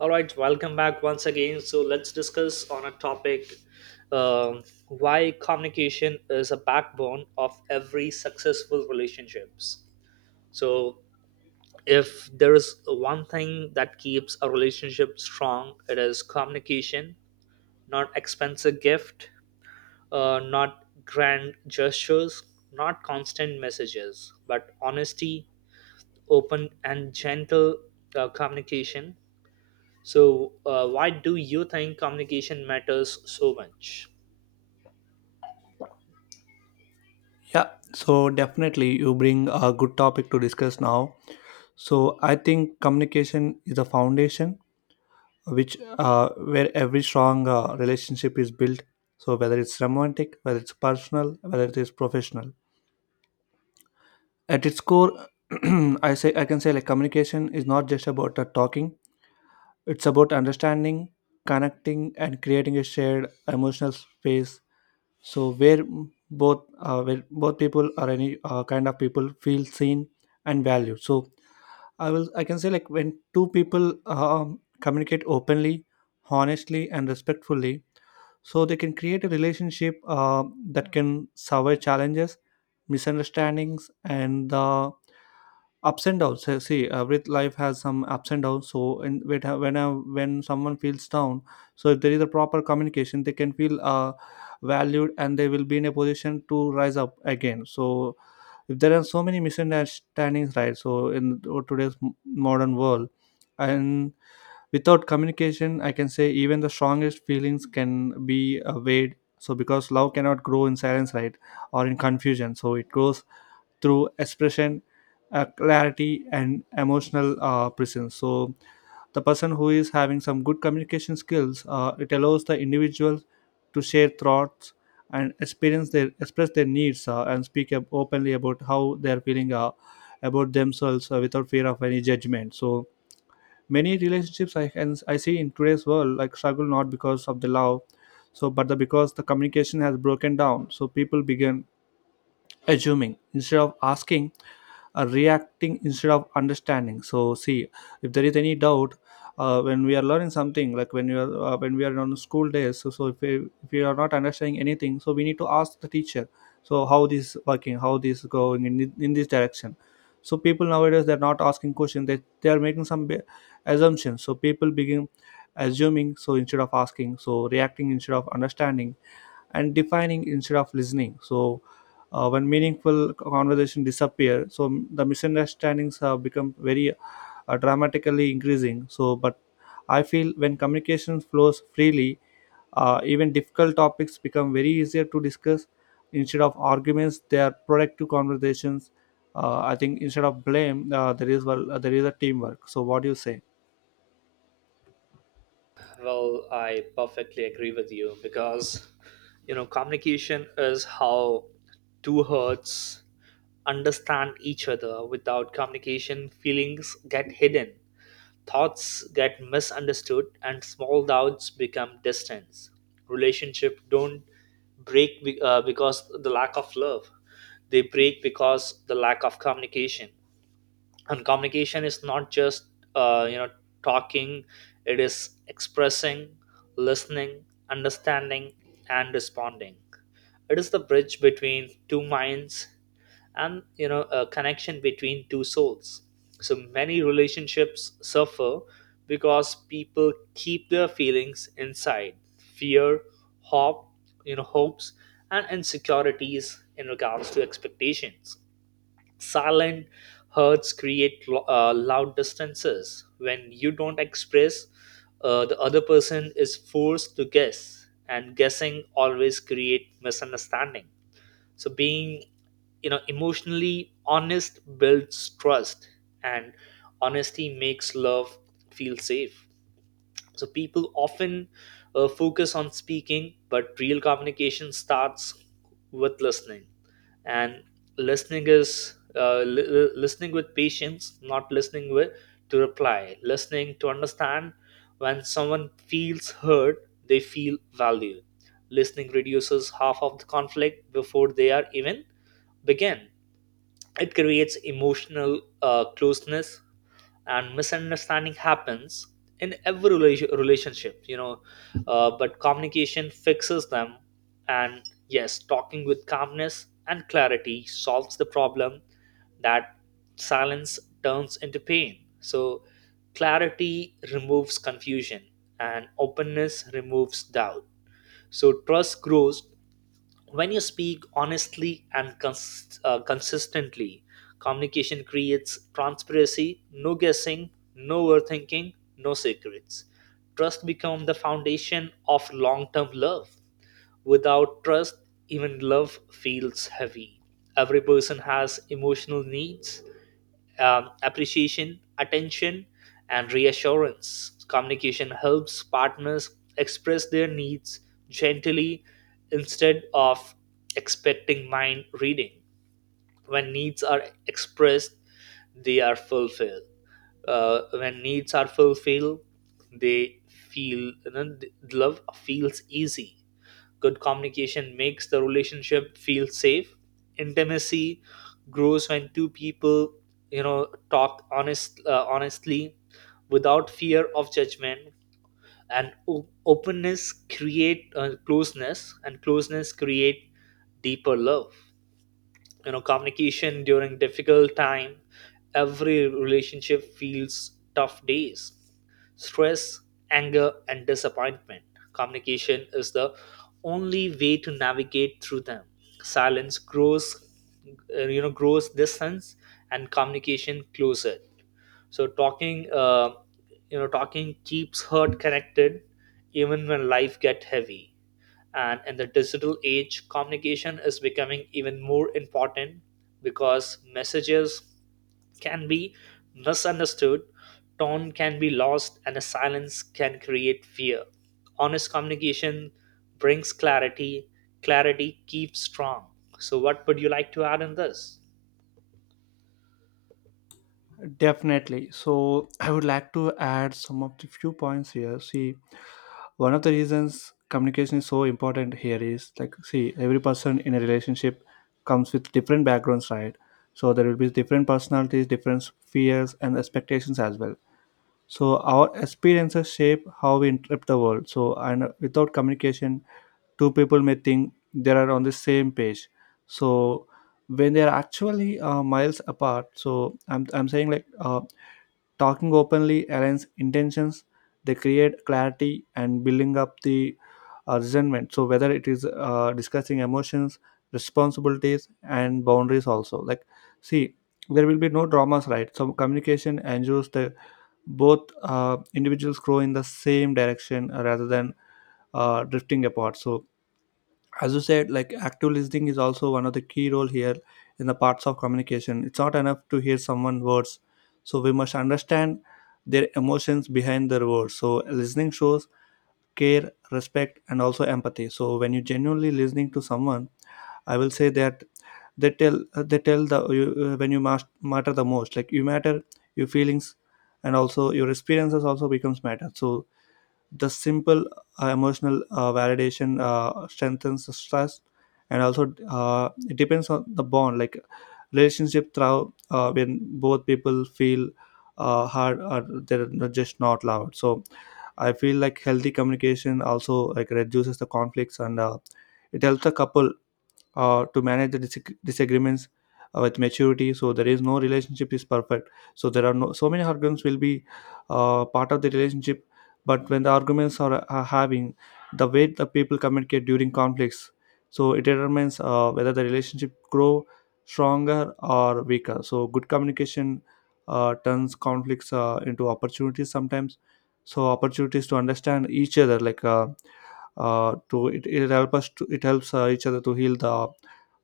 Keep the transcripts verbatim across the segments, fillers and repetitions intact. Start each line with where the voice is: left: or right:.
right: All right, welcome back once again. So let's discuss on a topic um, why communication is a backbone of every successful relationships. So if there is one thing that keeps a relationship strong, it is communication. Not expensive gift, uh, not grand gestures, not constant messages, but honesty, open and gentle uh, communication. So, uh, why do you think communication matters so much?
left: Yeah, so definitely you bring a good topic to discuss now. So I think communication is a foundation which uh, where every strong uh, relationship is built. So whether it's romantic, whether it's personal, whether it is professional, at its core, I say I can say like communication is not just about uh, talking. It's about understanding, connecting, and creating a shared emotional space so where mm, both uh, where both people or any uh, kind of people feel seen and valued so i will i can say like when two people um, communicate openly, honestly and respectfully, so they can create a relationship uh, that can survive challenges, misunderstandings and the ups and downs. So, see uh, with life has some ups and downs so in with, uh, when I, when someone feels down, so if there is a proper communication they can feel uh, valued and they will be in a position to rise up again. So if there are so many misunderstandings, right? So in today's m- modern world, and without communication I can say even the strongest feelings can be uh, weighed, so because love cannot grow in silence, right? Or in confusion, so it grows through expression, uh, clarity and emotional uh, presence. So the person who is having some good communication skills uh, it allows the individual to share thoughts and experience their express their needs uh, and speak up openly about how they are feeling uh, about themselves uh, without fear of any judgment. So many relationships I can, I see in today's world like struggle not because of the love, so but the because the communication has broken down. So people begin assuming instead of asking uh, reacting instead of understanding. So see, if there is any doubt uh, when we are learning something, like when we are uh, when we are on school days so, so if, we, if we are not understanding anything, so we need to ask the teacher. So how this working, how this going in, in this direction. So people nowadays they're not asking questions, they, they are making some ba- assumptions. So people begin assuming, so instead of asking, so reacting instead of understanding, and defining instead of listening. So uh, when meaningful conversation disappear, so the misunderstandings have become very uh, dramatically increasing. So but I feel when communication flows freely, uh, even difficult topics become very easier to discuss. Instead of arguments they are productive conversations. uh, I think instead of blame uh, there is well there is a teamwork. So what do you say?
right: Well, I perfectly agree with you because, you know, communication is how two hearts understand each other. Without communication, feelings get hidden, thoughts get misunderstood, and small doubts become distance. Relationship don't break be- uh, because the lack of love; they break because the lack of communication. And communication is not just uh, you know talking, it is expressing, listening, understanding, and responding. It is the bridge between two minds and, you know, a connection between two souls. So many relationships suffer because people keep their feelings inside: fear, hope, you know, hopes, and insecurities in regards to expectations. Silent herds create lo- uh, loud distances. When you don't express, uh, the other person is forced to guess, and guessing always create misunderstanding. So being, you know, emotionally honest builds trust, and honesty makes love feel safe. So people often uh, focus on speaking, but real communication starts with listening. And listening is uh, li- li- listening with patience, not listening with to reply, listening to understand. When someone feels heard, they feel valued. Listening reduces half of the conflict before they are even begin. It creates emotional uh, closeness, and misunderstanding happens in every rela- relationship, you know, uh, but communication fixes them. And yes, talking with calmness and clarity solves the problem that silence turns into pain. So clarity removes confusion and openness removes doubt. So trust grows when you speak honestly and cons- uh, consistently. Communication creates transparency: no guessing, no overthinking, no secrets. Trust becomes the foundation of long-term love. Without trust, even love feels heavy. Every person has emotional needs, um, appreciation, attention, and reassurance. Communication helps partners express their needs gently instead of expecting mind reading. When needs are expressed, they are fulfilled. Uh, when needs are fulfilled, they feel you know, th- love feels easy. Good communication makes the relationship feel safe. Intimacy grows when two people, you know, talk honest, uh, honestly, without fear of judgment. And o- openness create uh, closeness, and closeness create deeper love. You know, communication during difficult time, every relationship feels tough days: stress, anger, and disappointment. Communication is the only way to navigate through them. Silence grows, uh, you know, grows distance, and communication closer. So talking, uh, you know, talking keeps heart connected even when life get heavy. And in the digital age, communication is becoming even more important because messages can be misunderstood, tone can be lost, and a silence can create fear. Honest communication brings clarity, clarity keeps strong. So what would you like to add in this?
left: Definitely so. I would like to add some of the few points here. See, one of the reasons communication is so important here is like, see, every person in a relationship comes with different backgrounds, right? So there will be different personalities, different fears and expectations as well. So our experiences shape how we interpret the world. So and without communication, two people may think they are on the same page, so when they are actually uh, miles apart. So i'm, I'm saying like uh, talking openly aligns intentions, they create clarity and building up the uh, resentment. So whether it is uh, discussing emotions, responsibilities, and boundaries also. Like, see, there will be no dramas, right? So communication ensures that both uh, individuals grow in the same direction uh, rather than uh, drifting apart. So as you said, like active listening is also one of the key role here in the parts of communication. It's not enough to hear someone's words, so we must understand their emotions behind their words. So listening shows care, respect and also empathy. So when you genuinely listening to someone, I will say that they tell they tell the you, uh, when you must matter the most, like you matter, your feelings and also your experiences also becomes matter. So the simple uh, emotional uh, validation uh, strengthens the trust, and also uh, it depends on the bond like relationship through uh, when both people feel uh, hard or they're not- just not loud. So I feel like healthy communication also like reduces the conflicts, and uh, it helps the couple uh, to manage the disag- disagreements uh, with maturity. So there is no relationship is perfect, so there are no so many arguments will be uh, part of the relationship. But when the arguments are, are having, the way the people communicate during conflicts, so it determines uh, whether the relationship grow stronger or weaker. So good communication uh, turns conflicts uh, into opportunities sometimes, so opportunities to understand each other, like uh, uh, to it, it help us to it helps uh, each other to heal the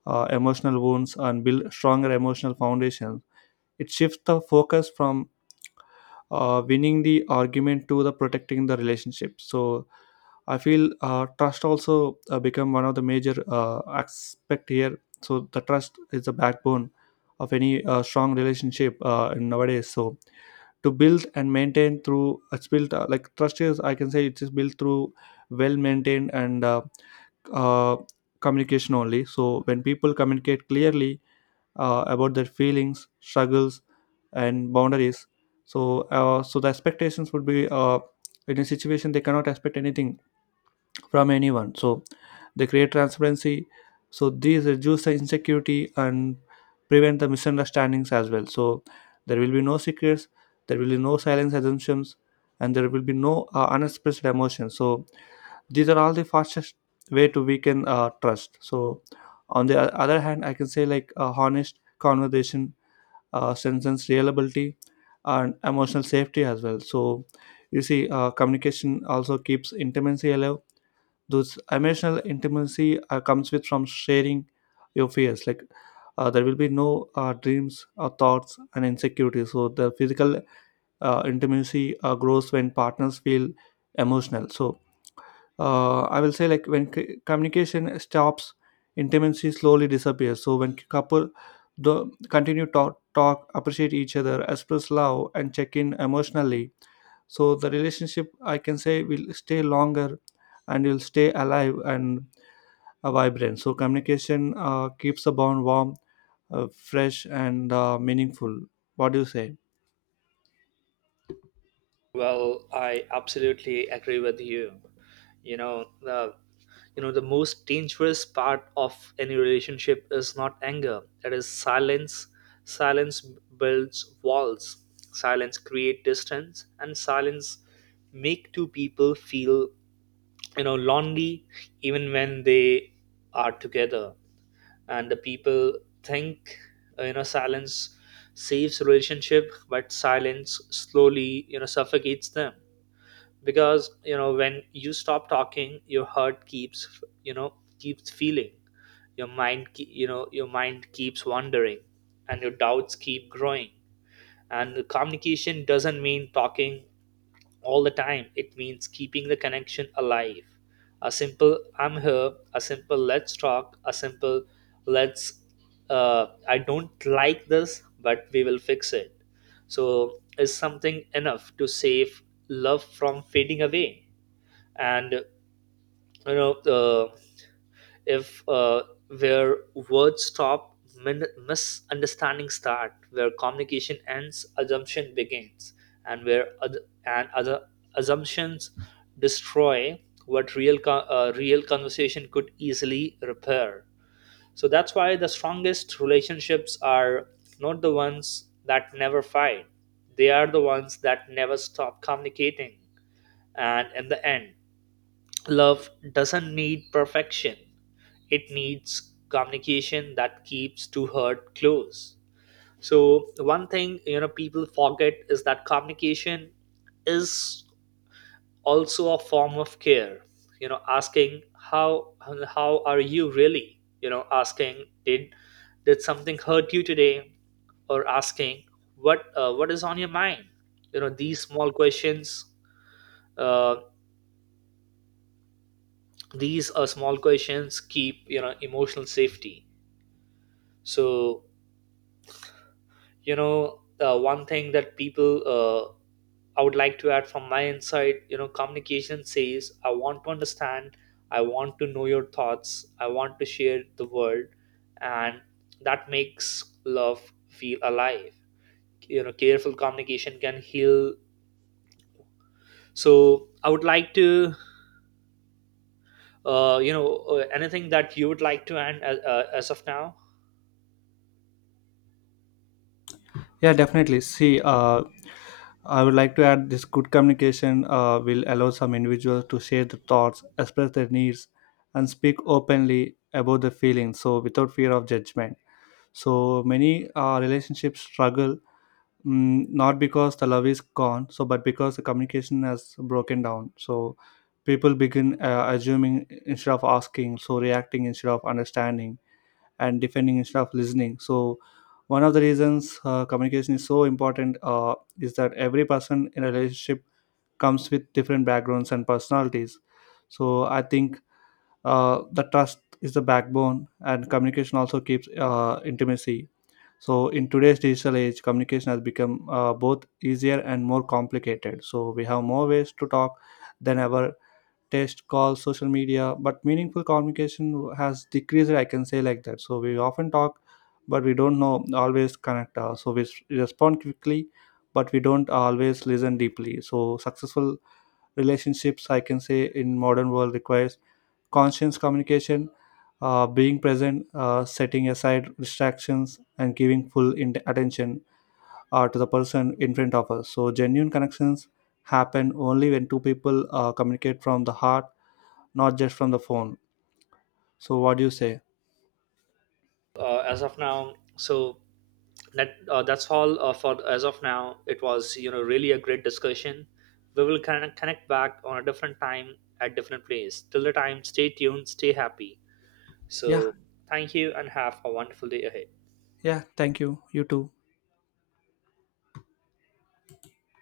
left: uh, emotional wounds and build stronger emotional foundations. It shifts the focus from uh, winning the argument to the protecting the relationship. So I feel uh, trust also uh, become one of the major uh, aspect here. So the trust is the backbone of any uh, strong relationship uh, nowadays. So to build and maintain through it's built uh, like trust is, I can say, it is built through well maintained and uh, uh, communication only. So when people communicate clearly uh, about their feelings, struggles, and boundaries, so uh, so the expectations would be uh, in a situation they cannot expect anything from anyone. So they create transparency. So these reduce the insecurity and prevent the misunderstandings as well. So there will be no secrets, there will be no silence assumptions, and there will be no uh, unexpressed emotions. So these are all the fastest way to weaken uh, trust. So on the o- other hand I can say like a honest conversation uh, strengthens reliability and emotional safety as well. So you see, uh, communication also keeps intimacy alive. Those emotional intimacy uh, comes with from sharing your fears, like uh, there will be no uh, dreams or thoughts and insecurities. So the physical uh, intimacy uh, grows when partners feel emotional. So uh, I will say like when c- communication stops, intimacy slowly disappears. So when couple the continue talk, talk, appreciate each other, express love, and check in emotionally, so the relationship I can say will stay longer, and will stay alive and uh, vibrant. So communication uh, keeps the bond warm, uh, fresh, and uh, meaningful. What do you say?
right: Well, I absolutely agree with you. You know, the you know, the most dangerous part of any relationship is not anger. It is silence. Silence builds walls. Silence create distance, and silence make two people feel, you know, lonely, even when they are together. And the people think, uh, you know, silence saves relationship, but silence slowly, you know, suffocates them. Because, you know, when you stop talking your heart keeps, you know, keeps feeling. Your mind ke- you know, your mind keeps wandering and your doubts keep growing. And communication doesn't mean talking all the time. It means keeping the connection alive. A simple I'm here, a simple let's talk, a simple let's uh, I don't like this, but we will fix it. So, is something enough to save love from fading away? And you know, uh, if uh, where words stop, min- misunderstandings start, where communication ends assumption begins, and where oth- and other assumptions destroy what real co- uh, real conversation could easily repair. So that's why the strongest relationships are not the ones that never fight, they are the ones that never stop communicating. And in the end, love doesn't need perfection, it needs communication that keeps two heart close. So one thing, you know, people forget is that communication is also a form of care. You know, asking how how are you really, you know, asking did did something hurt you today, or asking what uh, what is on your mind. You know, these small questions, uh, these are small questions keep, you know, emotional safety. So, you know, the one thing that people, uh, I would like to add from my insight, you know, communication says I want to understand, I want to know your thoughts, I want to share the world. And that makes love feel alive. You know, careful communication can heal. So I would like to, uh, you know uh, anything that you would like to add as, uh, as of now?
left: Yeah, definitely. See, uh, I would like to add this good communication uh, will allow some individuals to share their thoughts, express their needs, and speak openly about their feelings. So, without fear of judgment. So, many uh, relationships struggle mm, not because the love is gone, so but because the communication has broken down. So, people begin uh, assuming instead of asking, so reacting instead of understanding and defending instead of listening. So one of the reasons uh, communication is so important uh, is that every person in a relationship comes with different backgrounds and personalities. So I think uh, the trust is the backbone and communication also keeps uh, intimacy. So in today's digital age communication has become uh, both easier and more complicated. So we have more ways to talk than ever, text calls social media, but meaningful communication has decreased, I can say like that. So we often talk but we don't know always connect, uh, so we s- respond quickly but we don't always listen deeply. So successful relationships I can say in modern world requires conscious communication, uh, being present, uh, setting aside distractions and giving full in- attention uh, to the person in front of us. So genuine connections happen only when two people uh, communicate from the heart, not just from the phone. So, what do you say?
right: Uh, as of now, so that uh, that's all uh, for as of now. It was, you know, really a great discussion. We will connect, connect back on a different time, at different place. Till the time, stay tuned, stay happy.
left: Yeah,
right: So thank you and have a wonderful day ahead.
left: yeah, thank you. You too.